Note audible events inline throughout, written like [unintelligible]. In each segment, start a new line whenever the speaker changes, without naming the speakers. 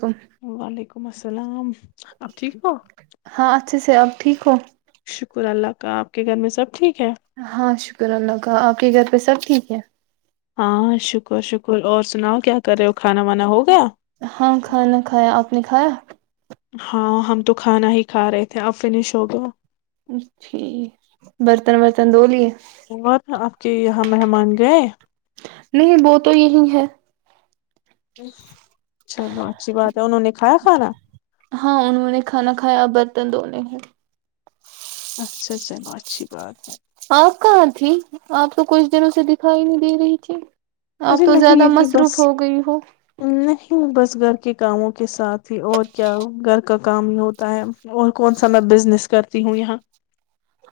وعلیکم
وعلیکم السلام آپ ٹھیک ہو
ہاں اچھے سے اپ ٹھیک ہو
شکر اللہ کا آپ کے گھر میں سب ٹھیک ہے
ہاں شکر اللہ آپ کے گھر پہ سب ٹھیک ا [inaudible]
ہاں شکر شکر اور سناؤ کیا کر رہے ہو کھانا وانا ہوگیا
ہاں کھانا کھایا آپ نے کھایا
ہاں ہم تو کھانا ہی کھا رہے تھے اب فنش ہو گیا
اچی برتن برتن د لیے
اپ کے یہاں مہمان گے
نہیں وہ تو یہی ہے
ا [unintelligible]
ہاں انہوں نے کھانا کھایا برتن دون ہیں
اچھا چلو اچھی بات ہے
آپ کہاں تھی آپ تو کچھ دنوں سے دکھائی نہیں دے رہی تھی آپ
ارے
تو
نہیں
زیادہ
یہی
مصروف
بس
ہو گئی ہو
نہیں بس گھر کے کاموں کے ساتھ ہی اور کیا گھر کا کام ہی ہوتا ہے اور کون سا میں بزنس کرتی ہوں یہاں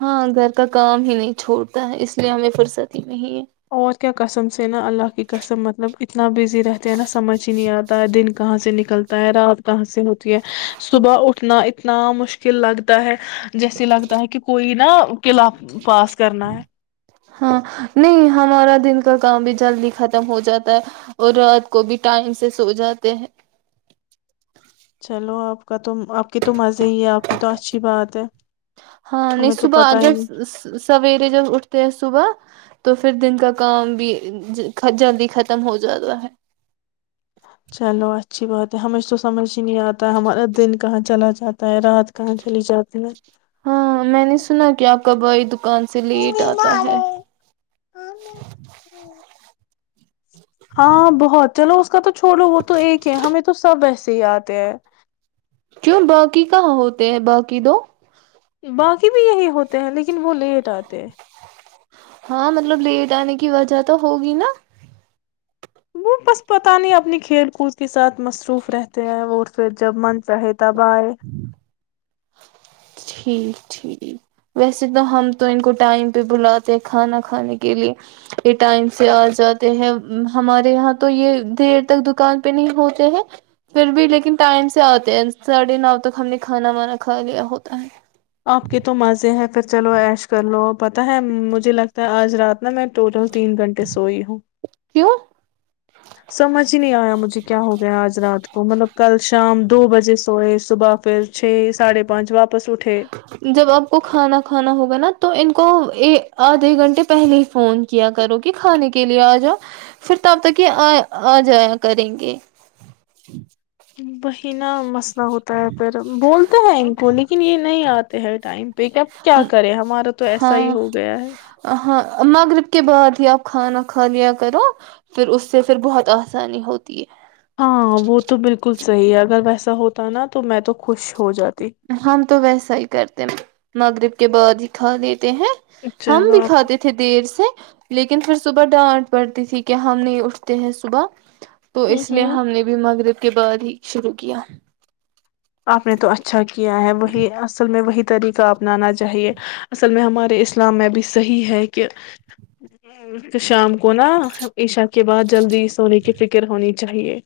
ہاں گھر کا کام ہی نہیں چھوڑتا ہے اس لیے ہمیں فرصت نہیں ہے
اور کیا قسم سے نا اللہ کی قسم مطلب اتنا بزی رہتے ہیں نا سمجھ ہی نہیں آتا ہے دن کہاں سے نکلتا ہے رات کہاں سے ہوتی ہے صبح اٹھنا اتنا مشکل لگتا ہے جیسے لگتا ہے کہ کوئی ن قلعہ پاس کرنا ہے
ہاں نہیں ہمارا دن کا کام بھی جلدی ختم ہو جاتا ہے اور رات کو بھی ٹائم سے سو جاتے ہیں
چلو آپ کا تو آپ کی تو مزے ہی ہے آپ کی تو اچھی بات ہے
ہاں نہیں
ہمیں تو
صبح
پتا ہی
جب
نہیں
سویرے جب اٹھتے ہیں صبح تو پھر دن کا کام بھی جلدی ختم ہو جاتا ہے
چلو اچھی بات ہے ہمیش تو سمجھ نہیں آتا ہمارا دن کہاں چلا جاتا ہے رات کہاں چلی جاتتی میں
ہاں میں نے سنا کیا آپ کبھائی دکان سے لیٹ آتا ہے
ہاں بہت چلو اس کا تو چھوڑو وہ تو ایک ہے ہمیں تو سب وسے سی آتے ہیں
کیوں باقی کہاں ہوتے ہیں باقی دو
باقی بھی یہی ہوتے ہیں لیکن وہ لیٹ آتے [inaudible]
ہاں مطلب لیٹ آنے کی وجہ تو ہوگی نا
وہ بس پت نہیں اپنی کھیل کود کے ساتھ مصروف رہتے ہیں اور پھر جب من چاہے تو تب ائے
ٹھیک ٹھیک ویسے تو ہم تو ان کو ٹائم پہ بلاتے ہیں کھانا کھانے کے لیے یہ ٹائم سے آ جاتے ہیں ہمارے یہاں تو یہ دیر تک دکان پہ نہیں ہوتے ہیں پھر بھی لیکن ٹائم سے آتے ہیں س ے ن تک ہم نے کھانا وانا کھا لیا ہوتا ہے
آپ کے تو مزے ہیں پھر چلو ایش کر لو پتاہ ہے مجھے لگتا ہے آج رات نا میں ٹوٹل تین گھنٹے سوئی ہوں
کیوں
سمجھ ہی نہیں آیا مجھے کیا ہو گیا آج رات کو مطلب کل شام دو بجے سوئے صبح پھر چھ ساڑھے پانچ واپس اٹھے
جب آپ کو کھانا کھانا ہوگا نا تو ان کو آدھے گھنٹے پہلے ہی فون کیا کرو کہ کھانے کے لیے آ جاؤ پھر تب تک یہ آ جایا کریں گے
وحی نہ مسئلہ ہوتا ہے پھر بولتے ہیں ان کو لیکن یہ نہیں آتا تو ہے ٹائم بیکب کیا کریں ہمارا تو ایسا ہی
ہاں
ہو گیا ہے
ہاں مغرب کے بعد ہی آپ کھانا کھا لیا کرو پھر اس سے پھر بہت آسانی ہوتی ہے
ہاں وہ تو بالکل صحیح ہے اگر ویسا ہوتا نا تو میں تو خوش ہو جاتا
ہم تو ویسا ہی کرتے نغر کے بعد ہی کھانے ہیں ہم
چلو
بھی
آپ
کھاتے تھے دیر سے لیکن پھر صبح ڈانٹ پڑتی تھی کہ ہم نہیں اٹھتے ہیں صبح تو
ہوں
اس لیے
ہوں
ہم نے بھی مغرب کے بعد ہی شروع کیا
آپ نے تو اچھا کیا کیا ہے وہی اصل میں وہی طریقہ اپنانا چاہیے اصل میں ہمارے اسلام میں بھی صحیح ہے کہ شام کو [inaudible] کے بعد جلدی سونے کی فکر ہونی چاہیے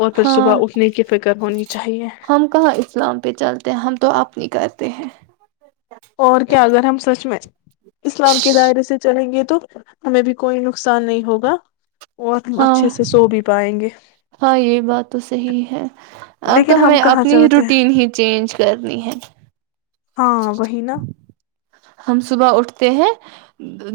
اور پھر
ہاں
صبح اٹھنے کی فکر ہونی چاہیے
ہم کہاں اسلام پہ چلتے ہیں ہم تو اپنی کرتے ہیں
اور کیا اگر ہم سچ میں اسلام کے دائرے سے چلیں گے تو تو ہمیں بھی کوئی نقصان نہیں ہوگا اور
ہاں
اچھے سے سو بھی پائیں گے
ہاں یہی بات تو صحی ہے اب تو
لیکن ہم
ہمیں
کہاں
اپنی ہی
چلتے ہیں
روٹین ہی چینج کرنی ہے
ہاں وہی نا
ہم صبح اٹھتے ہیں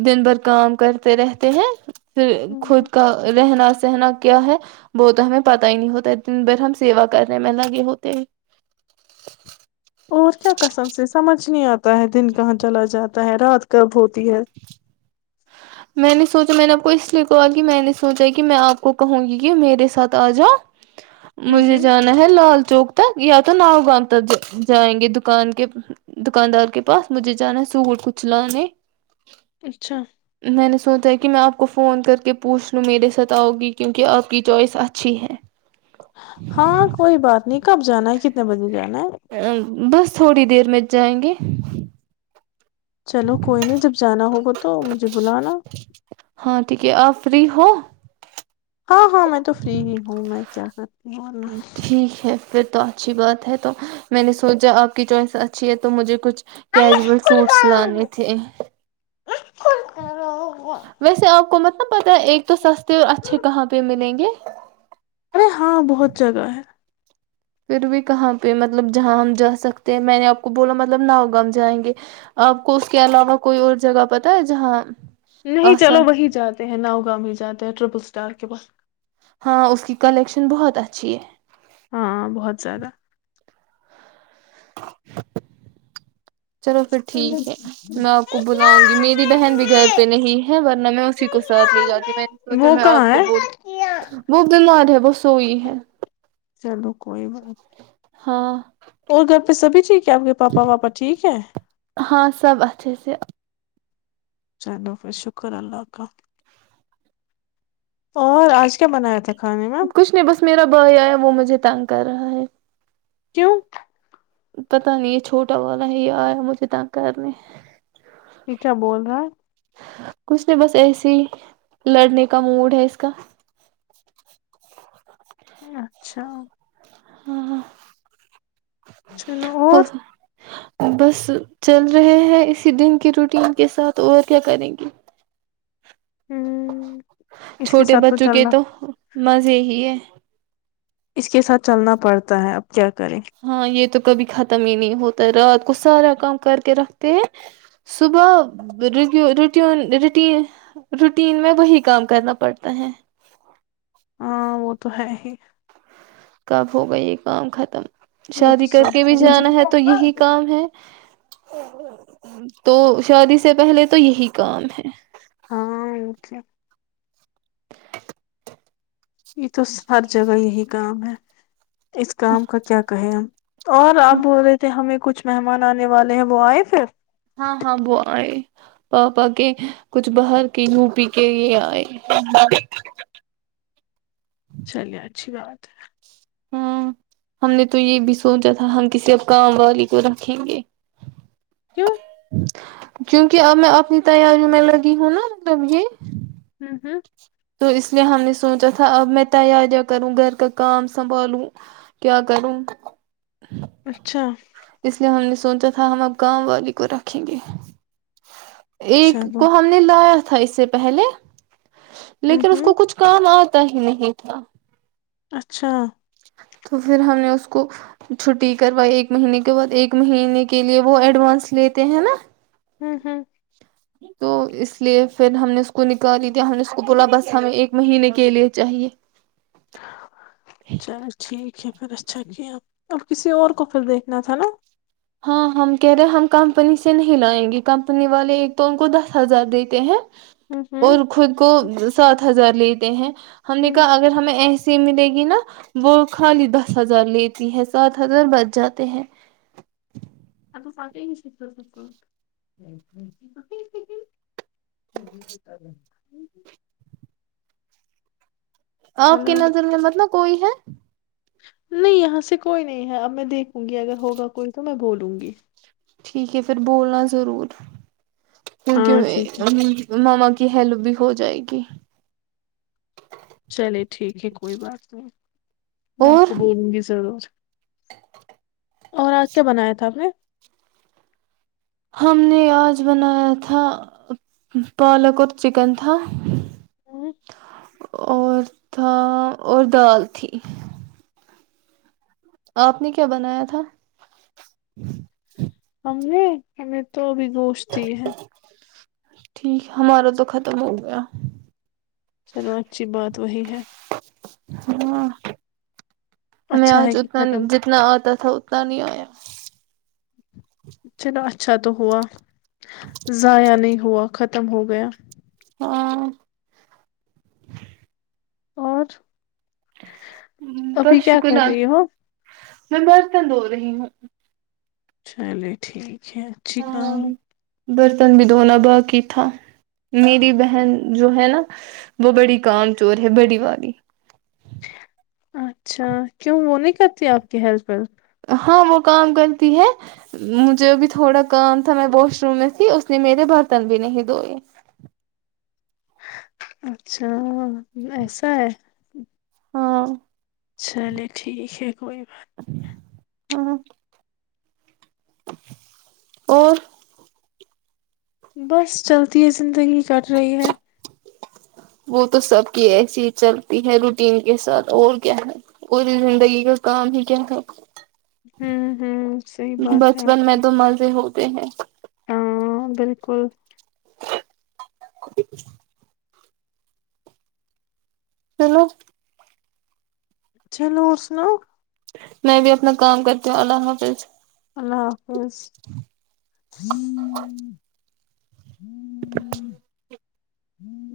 دن بھر کام کرتے رہتے ہیں پھر خود کا رہنا سہنا کیا ہے وہ تو ہمیں پت ہی نہیں ہوتا ہے دن بھر ہم سیوا کرنے میں لگے ہوتے ہیں
اور کیا کسم سے سمجھ نہیں آتا ہے دن کہاں چلا جاتا ہے رات کا بھت تی ہے
میں نے سوچا میں نے آپ کو اس لیے کہا کہ میں نے سوچا کہ میں آپ کو کہوں گی کہ میرے ساتھ آ جاؤ
ہوں
مجھے
ہوں
جانا ہے لال چوک ت یا تو ناؤ گام تک جائیں گے دکان کے دکاندار کے پاس مجھے جانا ہے سوٹ کچھ لانے
اچھا
سوتا ہے کہ میں آپ کو فون کر کے پوچھ لوں میرے ساتھ آؤں گی کیونکہ آپ کی چوائس اچھی ہے
ہاں کوئی بات نہیں کب جانا ہے کتنے بجے جانا ہے
ا بس تھوڑی دیر میں جائیں گے
چلو کوئی نہیں جب جانا ہوگا تو تو مجھے بلانا
ہاں ٹھیک ہے آپ فری ہو
ہاں ہاں میں تو فری ہی ہوں میں کیا کرتی ہوں
ٹھیک ہے پھر تو اچھی بات ہے تو میں نے سوچا آپ کی چوائس اچھی ہے تو مجھے کچھ کیجول سوٹس لانے تھے
و [inaudible]
ویسے آپ کو مت پتا ایک تو سستے اور اچھے کہاں پہ ملیں گے
ارے ہاں بہت جگہ ہے
پھر بھی کہاں پہ مطلب جہاں ہم جا سکتے ہیں میں نے آپ کو بولا مطلب ناؤگام جائیں گے آپ کو اس کے علاوہ کوئی اور جگہ پتاہ ہے جہاں
نہیں چلو
آسان
وہی جاتے ہیں ناؤگام مے جاتے ہیں ٹرپل اسٹار کے پاس
ہاں اس کی کلیکشن بہت اچھی ہے
ہاں بہت زیادہ
چلو پھر ٹھیک ہے میں آپ کو بلاؤں گی میری بہن بھی گھر پہ نہیں ہے ورنہ میں اسی کو ساتھ لے جاتی ہ میں نے سوچا
وہ
میں
کہاں
آپ کو
ہے
بول ب بیمار ہے وہ سوئی ہے
چلو کوئی بات نہیں
ہاں
اور گھر پہ سبھی ٹھیک کیا آپ کے پاپا واپا ٹھیک ہے
ہاں سب اچھے سے
چلو پھر شکر اللہ کا اور آج کیا منایا تھا کھانے میں
کچھ نہیں بس میرا بھائی آیا وہ مجھے تنگ کر رہا ہے
کیوں
پتا نہیں یہ چھوٹا والا ہے یہ آیا مجھے ت کرنے
یہ کیا بول رہا ہے
کچھ نہی بس ایسے ہی لڑنے کا موڈ ہے اس کا
اچھا
ہاں ہاں
چلو اور
بس چل رہے ہیں اسی دن کی روٹین کے ساتھ اور کیا کریں گی
ہ اس کے
چھوٹے
ساتھ
بچوں کے
چلنا
تو مزے ہی ہے
اس کے ساتھ چلنا پڑتا ہے کیا کریں
ہاں یہ تو کبھی ختم ہی نہیں ہوتا ہے رات کو سارا کام کر کے رکھتے ہیں صبح رین روٹین میں وہی کام کرنا پڑتا ہے
ہاں وہ تو ہے ہی
کب ہو گئی یہ کام ختم
وہ تو
شادی کر کے بھی جانا ہے تو
سب
یہی کام ہے تو شادی سے پہلے تو یہی کام ہے
ہاں کیا یہ تو ہر جگہ یہی کام ہے اس کام کا کیا کہیں اور آپ بول رہے تھے ہمیں کچھ مہمان آنے والے ہیں وہ آئے پھر
ہاں ہاں وہ آئے پاپا کے کچھ باہر کے یو پی کے آئے
چلیے اچھی بات ہے
ہاں ہم نے تو یہ بھی سوچا تھا ہم کسی اب کام والی کو رکھیں گے
کیوں
کیونکہ اب میں اپنی تیاریوں میں لگی ہوں نا مطلب یہ
ہمم ہمم
تو اس لیے ہم نے سوچا تھا اب میں تیاریاں کروں گھر کا کام سنبھالوں کیا کروں
اچھا
اس لیے ہم نے سوچا تھا ہم اب کام والی کو رکھیں گے ایک
چلو
کو ہم نے لایا تھا تھا اس سے پہلے
ہوں
لیکن اس کو
ہوں
کچھ کام آتا آتا ہی نہیں تھا
اچھا
تو پھر ہم نے اس کو چھٹی کروائی ایک مہینے کے بعد ایک مہینے کے لیے وہ ایڈوانس لیتے ہیں نا
ہاں ہاں
تو اس لیے پھر ہم نے اس کو نکالی دیا ہم نے اس کو بولا بس ہمیں ایک مہینے کے لیے چاہیے
چلو ٹھیک ہے پھر اچھا اب کسی اور کو پھر دیکھنا تھا نا
ہاں ہم کہہ رہے ہیں ہم کمپنی سے نہیں لائیں گے کمپنی والے ایک تو ان کو دس ہزار دیتے ہیں
ہوں ہوں
اور خود کو سات ہزار لی ہیں ہم نے
ہوں
کہا اگر ہمیں ایسے ملے گی نا وہ خالی دس ہزار لیتی ہے سات ہزار بچ جاتے ہیں
س ہی شک س
آپ کے نظر میں مطلب کوئی ہے
نہیں یہاں سے کوئی نہیں ہے اب میں دیکھوں گی اگر ہوگا کوئی تو میں بولوں گی
ٹھیک ہے پھر بولنا ضرور
ہاں ٹھیک ہے
کیونکہ ماما کی ہیلپ بھی ہو جائے گی
چلے ٹھیک ہے کوئی بات نہیں میں آپ کو
اور
بولوں گی ضرور اور آج کیا بنایا تھا ہم نے
ہم نے آج بنایا تھا پالک اور چکن تھا
ہ
اور تھا اور دال تھی آپ نے کیا بنایا تھا
ہم ہمیں تو گوشتی ہے
ٹھیک ہمارا تو ختم ہو گیا
چلو اچھی بات وہی ہے
ہاں ہمیں
اچھا
آج
ہے کہ
اتنا
ختم
جتنا آتا تھا اتنا نہیں آیا [inaudible]
چلو اچھا تو ہوا ضائع نہیں ہوا ختم ہو گیا
ہاں
اور ابھی
بس
کیا
شکر
کر رہی ہو
میں برتن دو رہی ہوں
چلیے ٹھیک کھیت چ کا
ہاں برتن بھی دھونا باقی تھا میری بہن جو ہے نا وہ بڑی کام چور ہے بڑی والی
اچھا کیوں وہ نہیں کرتی آپ کی ہیلپ
ہاں وہ کام کرتی ہے مجھے بھی تھوڑا کام تھا میں واش روم میں تھی اس نے میرے برتن بھی نہیں دھوئے
اچھا ایسا ہے
ہاں
چلے ٹھیک ہے کوئی بات نہیں
ہاں اور
بس چلتی ہے زندگی چٹ رہی ہے
وہ تو سب کی ایسی ہی چلتی ہے روٹین کے ساتھ اور کیا ہے پوری زندگی کا کام ہی کیا ہے
ہوں ہوں صحی بات ہے
بچپن میں تو مزے ہوتے ہیں
ہاں بالکل
[inaudible] سلو
چلو اور سناؤ
میں بھی اپنا کام کرتی ہوں اللہ حافظ
اللہ حافظ ہ ہوں
[inaudible]
ہوں